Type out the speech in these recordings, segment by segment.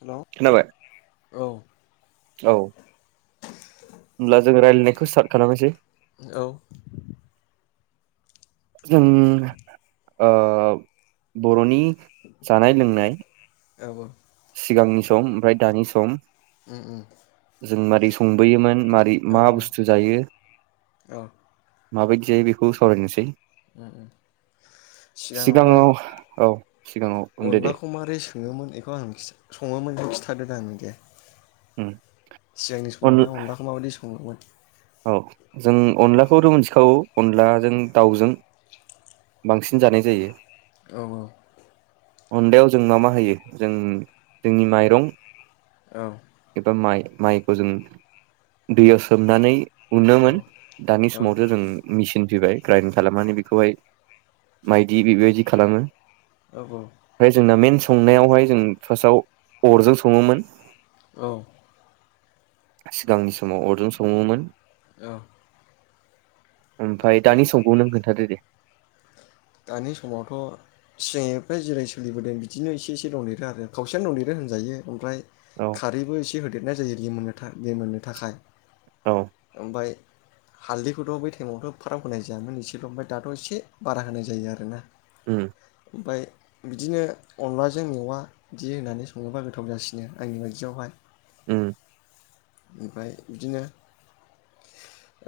हेल' औ खोनाबाय औ औ होनब्ला जों राय नायखौ स्टार्द खालामनोसै औ। जों ओ बर'नि जानाय लोंनाय। औ औ। सिगांनि सम ओमफ्राय दानि सम। उम उम जों मारै संबोयोमोन मारै औ मा बुस्थु जायो। औ माबायदि जायो बेखौ सावरायनोसै। सिगाङावहाय सिगाङाव औ सिगाङाव होनदो दे अनलाखौ मारै सोङोमोन बेखौ आं मिथि सङोमोन खिन्थादो दां दे। उम सिगांनि अन समावहाय अनलाखौ माबायदि सङोमोन? औ जों अनलाखौथ' मोनथिखागौ अनलाजों दाउजों। बांसिन जानाय जायो। औ औ। अनलायाव जों मा मा होयो जों जोंनि माइरं औ इबा माइ। माइखौ जों दैयाव सोमनानै उनोमोन दानि औ समावथो जों मेचिन फैबाय। ग्राइम खालामनानै बेखौहाय मायदि बेबायदि खालामो। औ है जोंना मेनस संनायावहाय जों फार्स्टआव अरजों सङोमोन। औ। सिगांनि समाव अरजों सङोमोन। औ। ओमफ्राय दानि समखौ नों खोन्थादो दे। दानि समावथ' सिगांनिफ्राय जिरै सोलिबोदों बिदिनो एसे एसे दंदेरो आरो खावसेयानो दंदेरो होनजायो। ओमफ्राय औ खारैबो एसे होद लेरनाय जायो रिमोननो था रिमोननो थाखाय। औ ओमफाय हालदैखौथ' बै टाइमावथ' एफाराब होनाय जायामोन एसेल' ओमफ्राय दाथ' एसे बारा होनाय जा जायो आरोना। उ। ओमफ्राय बिदिनो अनलाजों मेवा बिदि होननानै सङोबा गोथाव जासिनो आंनि बायदियावहाय। उह ओमफ्राय बिदिनो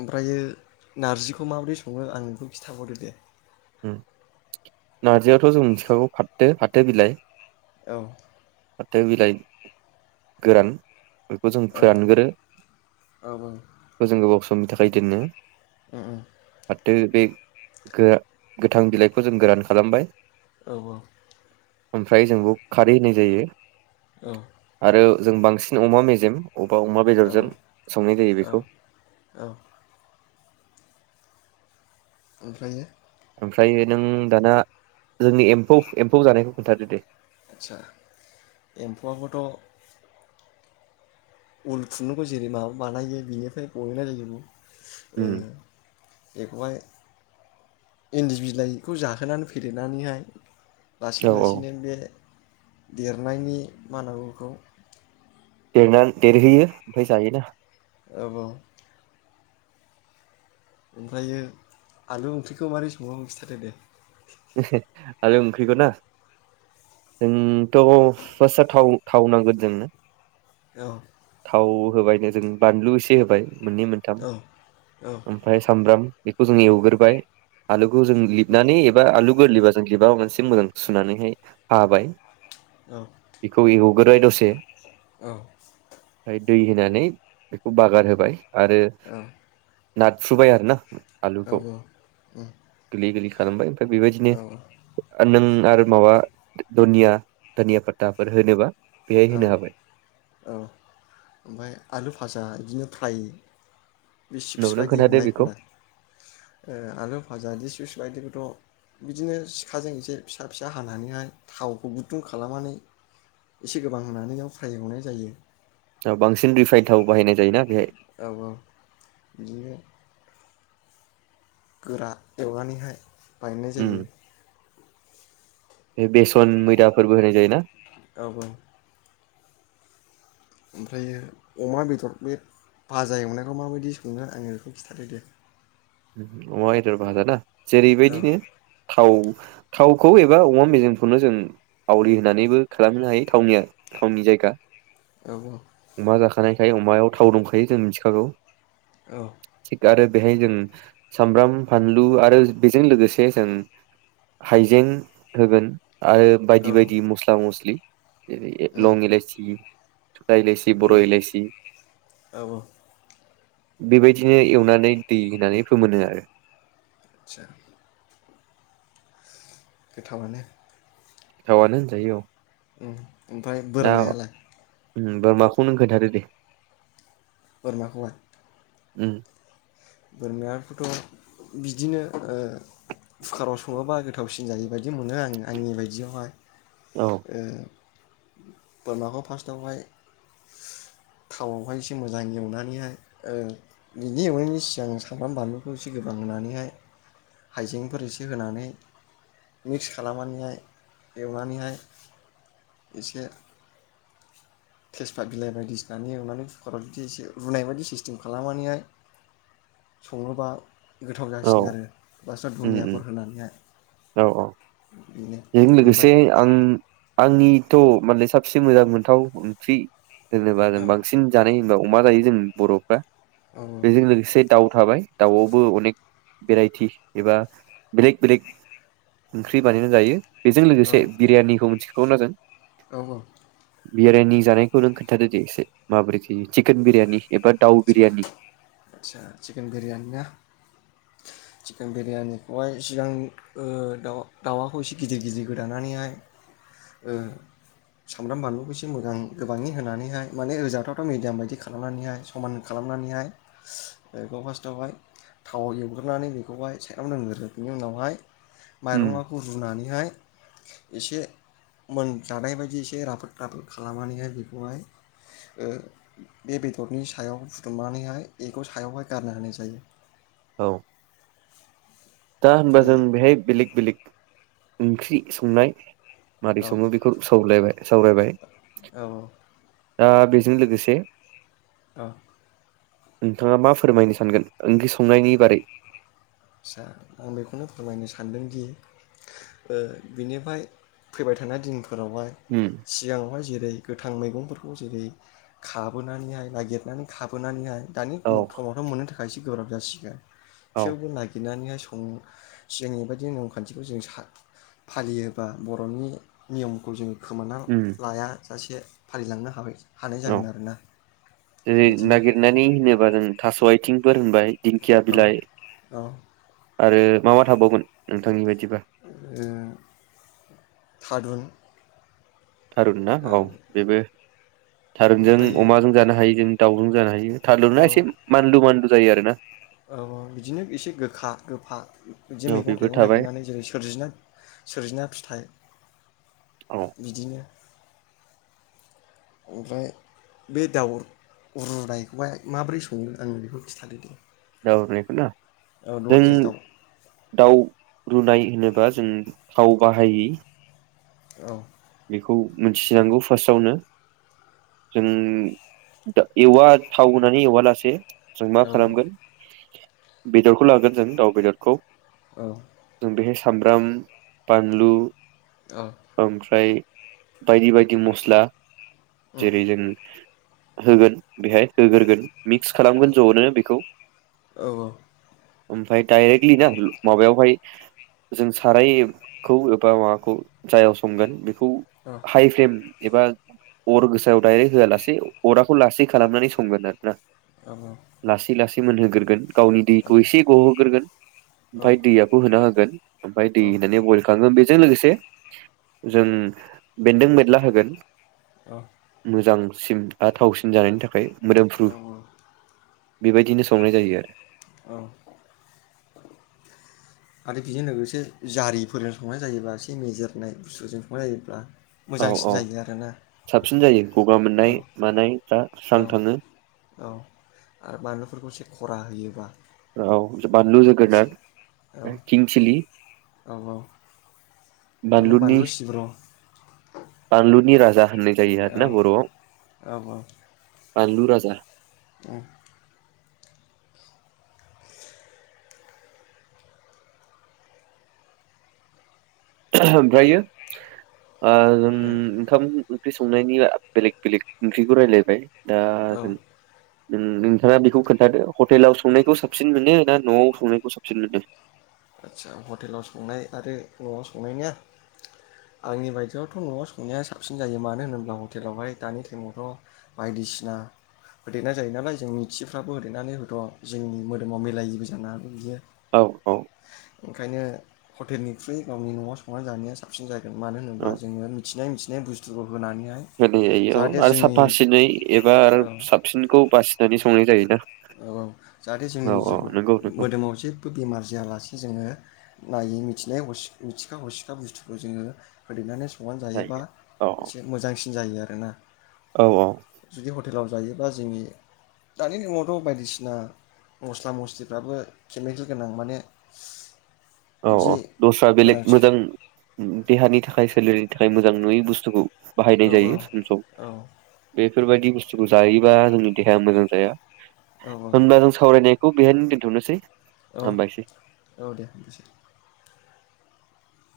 ओमफ्रायो नारजिखौ माबोरै सङो आंनो बेखौ खिन्थाहरदो दे नार्जियाथ जों मिथिखागौ फाथो-फाथो बिलाइ। औ। फाथो बिलाइ गोरान। बेखौ जों औ फोरानग्रो औ [unintelligible] उननि थाखाय दोननो उम बे-बे गो-गोथां बिलाइखौ जों गोरान खालामबाय। औ- औ ओमफ्राय जों बेयाव खारै होनाय जायो। औ आरो जों बांसिन अमा मेजेम अबावबा अमा औ बेदरजों संनाय जायो औ बेखौ। औ ओमफ्रायो ओमफ्राय नों दाना जोंनि एम्फौ-एम्फौ जानायखौ खोन्थादो दे। आदचा एम्फौआबोथ उल खुन्दुंखौ जेरै माबा बानायो बिनिफ्राय गहोनाय जायो। ओ उम बेखौहाय इन्दि बिलाइखौ जाहोनानै फेदेरनानैहाय लासै औ औ लासैनो बे देरनायनि मा होनना बुङो बेखौ देर देरहैयो ओमफ्राय जायोना। औ-औ ओमफ्रायो आलु ओंख्रिखौ माबोरै संङो खिन्थादो दे। आलु ओंख्रिखौ ना जों थ फार्स्टआव थाव थाव नांगोन जोंनो औ थाव होबायनो जों बानलु एसे होबाय मोननै मोनथाम औ औ ओमफ्राय सामब्राम बेखौ जों एवग्रोबाय आलु आं जों लेमनानै आलु गोरलैबा जों बिबा मोनसे मोजां सुनानैहाय हाबाय [inaudible] इखौ एवो [unintelligible] दसे औ ओमफ्राय दै होनानै बेखौ बागार होबाय। आरो औ नारफ्रुबाय आरो ना औ आलुखौ उम गोरलै गोरलै खा खालामबाय औ बेबायदिनो [unintelligible] आरो माबा दनिया दनिया फाताफोर होनोबा बेहाय औ होनो हाबाय औ ओमफ्राय आलु फाजा बिदिनो [unintelligible] बे सिप्स उनाव नों बायदि खोन्थादो बेखौ एवनायखौलाय ओ आलु फाजा बायदिखौथ' बिदिनो सिखाजों एसे फिसा फिसा हानानैहाय थावखौ गुदुं खालामनानै एसे गोबां होनानैयाव फ्राय हावनाय जायो आ बांसिन रिफाइन थाव बाहायनाय जायोना बेहाय? औ औ बिदिनो गोरा एवनानैहाय बायनाय उम जायो बे बेसन मैदाफोरबो होनाय जायोना? औ औ ओमफ्रायो अमा बेदर बे भाजा एवनायखौ माबायदि सङो आङो बेखौ खिन्थादो दे अमा बेदर भाजाना? औ जेरैबायदिनो थाव थावखौ एबा अमा मेजेखौनो जों आवलि होनानैबो खालामनो हायो थावनिया थावनि जायगा औ औ थानायखाय अमायाव थाव दंखायो जों मिथिखागौ औ [inaudible] थिग आरो बेहाय जों सामब्राम फानलु आरो बेजों लोगोसे जों हायजें होगोन आरो औ बायदि बायदि मस्ला मस्लि इद उम लं इलाइसि सथा इलायसि बर' औ इलायसि औ बेबायदिनो एवनानै दै होनानै फोमोनो आरो आदचा गोथावानो गोथावानो होनजायो औ उम ओमफ्राय बोरमायालाय होमबा माखौ नों खोन्थादो दे बोरमाखौहाय उम बोरमाखौथ' बिदिनो ओ कुकाराव सङोबा गोथावसिन जायो बायदि मोनो आं आंनि बायदियावहाय औ ओ बोरमाखौ फास्ट आवहाय थावआवहाय एसे मोजां एवनानैहाय ओ बिदि एवनायनि सि सिगां सामब्राम बानलुखौ एसे गोबां होनानैहाय हाइजेंफोर एसे होनानै मिक्स खालामनानैहाय एवनानैहाय एसे थेसफाथ बिलाइ बायदिसिनानानै एवनानै कुकाराव जुदि एसे रुनाय बायदि सिस्टेम खालामनानैहाय सङोबा गोथाव औ जासिनो आरो बास उम उम दुनियाफोर होनानैहाय औ औ बेनो बेजों लोगोसे ओमफ्राय आं आंनि थ' मालाय साबसिन मोजां मोनथाव ओंख्रि जेनेबा जों औ बांसिन जानाय होनबा अमा जायो जों बर'फ्रा औ बेजों लोगोसे दाउ थाबाय दाउआवबो अनेक भेराइटि एबा बेलेक बेलेग ओंख्रि बानायनानै जायो बेजों औ लोगोसे बिरियानिखौ मिथि खौनो जों औ औ बिरियानि जानायखौ नों खोनन्थादो दे एसे माबोरै जायो चिकेन बिरियानि एबा दाउ बिरियानि आसा चकेन बिरियानि ना चिकेन बिरियानिखौहाय सिगां ओ दाउ दाउआखौ एसे गिदिर गिदिर गोदानानैहाय ओ सामब्राम बानलुखौ एसे मोजां गोबाङै होनानैहाय माने रोजाथावथाव मिडियाम बायदि खालामनानैहाय समान खालामनानैहाय बेखौ फास्टआवहाय थावाव एवग्रोनानै बेखौहाय साइडआव दोंग्रो बिनि उनावहाय उम माइरङाखौ रुनानै हाय एसे मोनजानाय बायदि एसे राफोद राफोद खालामनानैहाय बेखौहाय ओ बे बेदरनि सा सायाव फुदुंनानैहाय एखौ' सायावहाय गारना होनाय जायो औ दा होनबा जों ओमफ्राय बेहाय बिलेग बेलग ओंख्रि संनाय। मारै औ सङो बेखौ सावलायबाय सावरायबाय। औ दा बेजों लोगोसे। ओ। नोंथाङा मा फोरमायनो सानगोन ओंख्रि संनायनि बारै? आसा आं बेखौनो फोरमायनो सानदोंदि ओ बिनिफाय फैबाय थानाय दिन फोरावहाय उम सिगाङावहाय जेरै गोथां मैगंफोरखौ जेरै खाबोनानैहाय नागिरनानै खाबोनानैहाय दानि [unintelligible] औ मोननो थाखायसो। गोब्राब जासिगोन। औ खेवबो नायगि नुनानैहाय स सिगांनि बादि नेयम खान्थिखौ जों फालियोबा बर'नि नियमखौ जों खोमाना उम लाया। सासे फारिलांनो हाबाय। हानाय औ जागोन आरोना जेरै बिदिनो नागिरनानै होनोबा जों थास' आइथिं। फोरोंबाय दिंखिया औ बिलाइ। औ ओ आरो मा मा थाबावगोन नोंथांनि बाय ए। थारुन। थारुन ना औ बेबो थारुनजों ओमफ्रायो अमाजों जानो हायो जों। दाउजों जानो हायो। थारुना औ एसे मानलु मानलु जायो आरोना? औ औ इदिनो एसे गोखा गोफा। बिदि औ मैगं बेबो थाइगं थाबाय नागिरनानै जेरै सोरजिना सोरजिना फिथाइ औ बिदिनो। ओमफ्राय बे दाउ रुनायखौहाय माबोरै सङो आंनो बेखौ खिन्थादों दे। [inaudible] औ जों लकेल दाउ दाउ रुनाय होनोबा जों थाव बाहायै। औ। बेखौ मिथिनांगौ फार्स्टआवनो जों दा एवा थाव होनानै एववा लासे। जों मा औ खालामगोन। बेदरखौ लागोन जों दाउ बेदरखौ। औ जों बे सामब्रम बानलु। उह ओमफ्राय बायदि बायदि मस्ला। उम जेरै जों होगोन बेहाय होग्रोगोन। मिक्स खालामगोन ज'नो बेखौ। औ ओमफ्राय डायरेक्टलि माबायावहाय जों सारायखौ एबा माबाखौ जायाव संगोन। हाइ फेम। एबा अर गोसायाव डायरेक्ट होआ लासेै अरखौ लासै खालामनानै संगोन आरोना। औ औ लासै लासै। मोनहोग्रोगोन। गावनि दैखौ एसे गहोग्रोगोन औ ओमफ्राय दैआबो होना होगोन। [inaudible] ओमफ्राय [unintelligible] बेजों लोगोसे। जों बेन्दों बेनला होगोन। औ। मोजांसिन बा थावसिन जानायनि थाखाय। मोदोमफ्रु। बेबायदिनो संनाय जायो आरो। औ। आरो बेजों लोगोसे जारिफोरजों संनाय जायोबा एसे मेजेरनाय बुस्थुजों संनाय जायोब्ला। औ मोजांसिन औ जायो आरोना साबसिन जायो गगा मोननाय मानायफ्रा औ स्रां औ थाङो। औ आरो बानलुफोरखौ एसे खरा होयोबा। औ बानलु एसे जोगोनाद। औ किं सिलि औ माने बानलुनि। बानलु सिब्र' औ बानलुनि राजा। होननाय जायो आरो ना बरआव। औ बानलु राजा। उम। ओमफ्रायो। ओम ओंखाम ओंख्रि। संनायनि बेलेग बेलेग ओंख्रिखौ रायज्लायबाय। दा औ जों। नोंथाङा बेखौ खोन्थादो हटेलाव संनायखौ साबसिन मोनो ना नआव संनायखौ साबसिन मोनो। आदसा हटेलाव संनाय आरो नआव संनायनिया आंनि बायदियावथ नआव संनाया साबसिन जायो मानो होनोब्ला हटेलावहाय दानि टाइमावथ बायदिसिना होदेरनाय जायो नालाय जों मिथियैफ्राबो होदेरनानै होथ जोंनि मोदोमाव मिलायैबो जानो हागौ बिदिनो। औ औ। ओंखायनो हटेलनिख्रुइ गावनि नआव संनानै जानाया साबसिन जायो। मानो होनोबा औ जोङो मिथिनाय मिथिनाय मिथिनाय बुस्थुफोरखौ होनाय आरो साफा सिनै एबा औ आरो साबसिनखौ बासिनानै संनाय जायोना। औ जाहाथे जोंनि औ जि औ नंगौ नंगौ मोदोमाव जेबो बेमार जायालासे जोङो। नायै मिथिनाय मिथिखा हरसिखा बुस्थुखौ जोङो होदेरनानै संनानै जायो जायोबा औ एसे मोजांसिन जायो आरो। बेनो औ औ। हटेलाव जायोबा जोंनि दानि नुनायावथ बायदिसिना मस्ला मस्लिफ्राबो केमिकेल गोनां माने औ औ बिदि दस्रा बेलेग गोनांथि मोजां देहानि थाखाय सोलेरनि थाखाय मोजां नंङै बुस्थुखौ औ बाहायनाय जायो सम सम औ बेफोरबायदि बुस्थुखौ जायो बा जोंनि देहाया मोजां जाया। औ होमबा जों सावरायनाय खौ बेहायनो दोनथनोसै। औ हामबायसै। औ दे।